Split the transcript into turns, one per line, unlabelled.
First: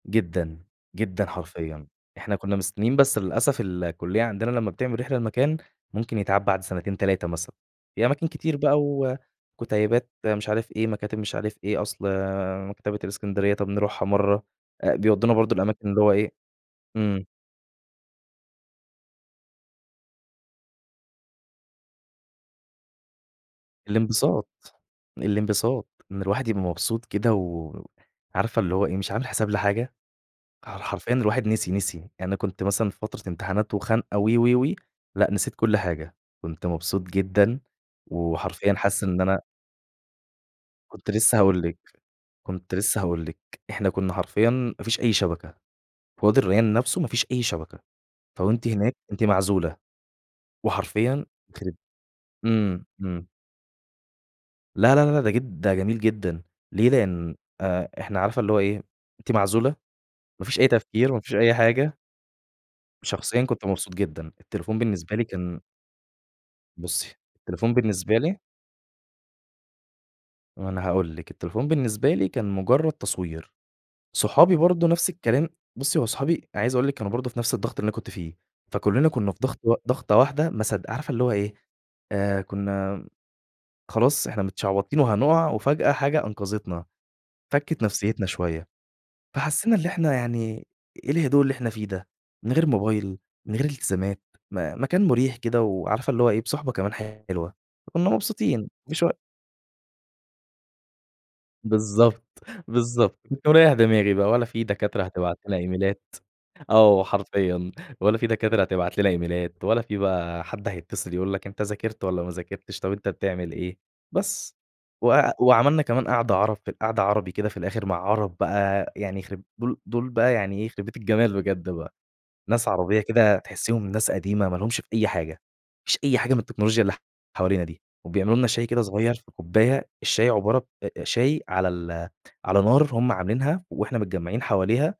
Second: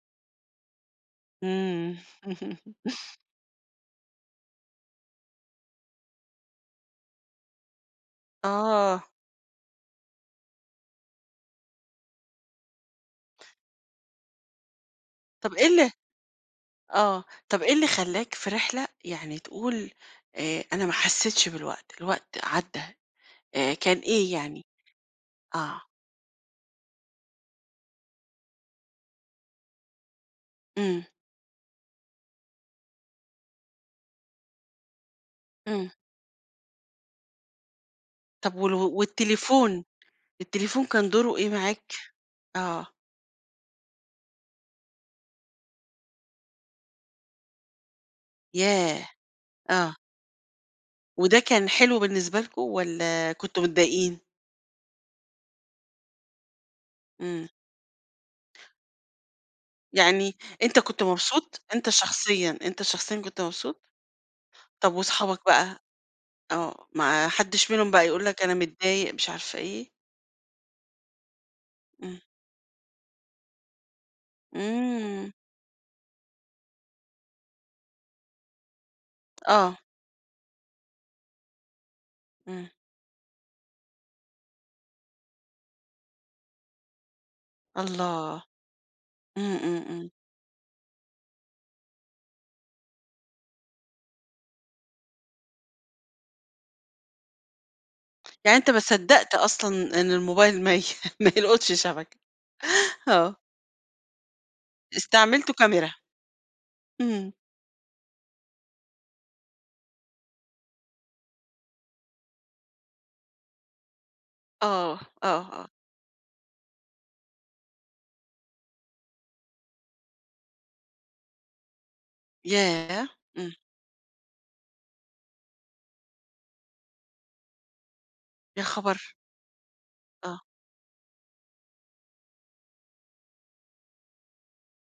جدًا، جدًا حرفيًا،
إمم.
إحنا كنا مستنين بس للأسف الكُليّة عندنا لمّا بتعمل رحلة لمكان، ممكن يتعاد بعد سنتين 3 مثلًا، في أماكن كتير بقى
آه.
و وكُتَيبات مش عارف إيه، مكاتب مش عارف إيه، أصل مكتبة الإسكندرية طَب نروحها مرّه أ بيودونا برضه
طَب إيه
الأماكن
ال
اللي هو إيه
آه،
إمم.
طَب إيه اللي خلاك في رحلة يعني تقول آآ، أنا ما حسيتش بالوقت، الوقت عدّى آآ، كان إيه يعني؟
الإنبساط،
آه.
الإنبساط، إن الواحد يبقى مبسوط كده و عارفة اللي هو إيه، مش عامل حساب لحاجة، ح
إمم.
حرفيًا الواحد نسي، نسي يعني أنا كنت مثلًا في فترة امتحانات وخنقة و و و لأ نسيت كل
إمم.
حاجة، كنت مبسوط جدًا،
طَب وال
وحرفيًا حاسس إن أنا
والتليفون، التليفون كان
كنت
دوره
لسه
إيه
هاقول لِك
معاك؟
كنت
آه.
لسه هاقول لِك إحنا كنا حرفيًا ما فيش أي شبكة، في وادي الريان نفسُه ما فيش أي شبكة، فوأنتِ هناك
ياه!
أنتِ معزولة
آه.
وحرفيًا
وده كان
يخرب
حلو بالنسبة لكم،
إمم، إمم.
والَّا كنتم متضايقين؟
لا، لا، لا ده جد ده جميل جدًا، ليه؟ لإن
إمم.
أ إحنا عارفة اللي هو إيه، أنتِ معزولة،
يعني
ما فيش أي
أنت كنت
تفكير وما فيش أي
مبسوط؟ أنت
حاجة.
شخصيًا أنت شخصيًا كنت
شخصيًا، كنت
مبسوط؟
مبسوط جدًا التليفون
طَب
بالنسبة لي
وصحابك
كان
بقى؟ آه،
بُصّي،
ما حدش
التليفون
منهم بقى
بالنسبة
يقول
لي
لك أنا متضايق مش عارفة إيه؟
ما أنا هاقول لِك التليفون بالنسبة
إمم.
لي كان مجرّد تصوير، صحابي برضه نفس
إمم.
الكلام، بُصّي، هو صحابي أنا عايز أقول لِك كانوا برضه في نفس الضغط اللي أنا كنت فيه، فكلّنا كنا في ضغط و
آه.
ضغطة واحدة، ما صدق عارفة اللي هو إيه، آآ،
إمم.
كنا خلاص إحنا متشعبطين وهنقع، وفجأة حاجة أنقذتنا، فكِّت نفسيتنا
الله،
شوية،
إمم،
فحسينا
إمم،
اللي
إمم.
إحنا يعني إيه الهدوء اللي إحنا فيه ده من غير موبايل، من غير التزامات، م مكان مُريح كده وعارفة اللي هو إيه بصحبة كمان حلوة كنا
يعني أنت
مبسوطين
ما
مش
صدّقت أصلًا إن الموبايل ما ي ما يلقُطش شبكة،
بالضبط، بالضبط
آه.
باريّح دماغي بقى، ولا في دكاترة هتبعت
استعملتُه
لنا
كاميرا.
إيميلات آه
إمم.
حرفيًا، ولا في دكاترة هتبعت لنا إيميلات ولا في بقى حد هيتصل يقول لك أنت ذاكرت والَّا ما ذاكرتش، طَب أنت بتعمل إيه، بس
آه،
و
آه، آه.
وعملنا كمان قعدة عرب في ال قعدة عربي كده في الآخر مع عرب بقى يعني يخرب دول دول بقى يعني إيه، يخربيت الجمال بجد بقى، ناس عربية
ياه!
كده
إمم.
تحسّيهم ناس قديمة ما لهُمش في أي حاجة، ما لهُمش في أي حاجة من التكنولوجيا اللي حوالينا دي، وبيعملوا لنا
يا
شاي كده
خبر!
صغير في كوباية، الشاي
آه.
عبارة أ أ شاي على ال على نار هم عاملينها، وإحنا متجمّعين حواليها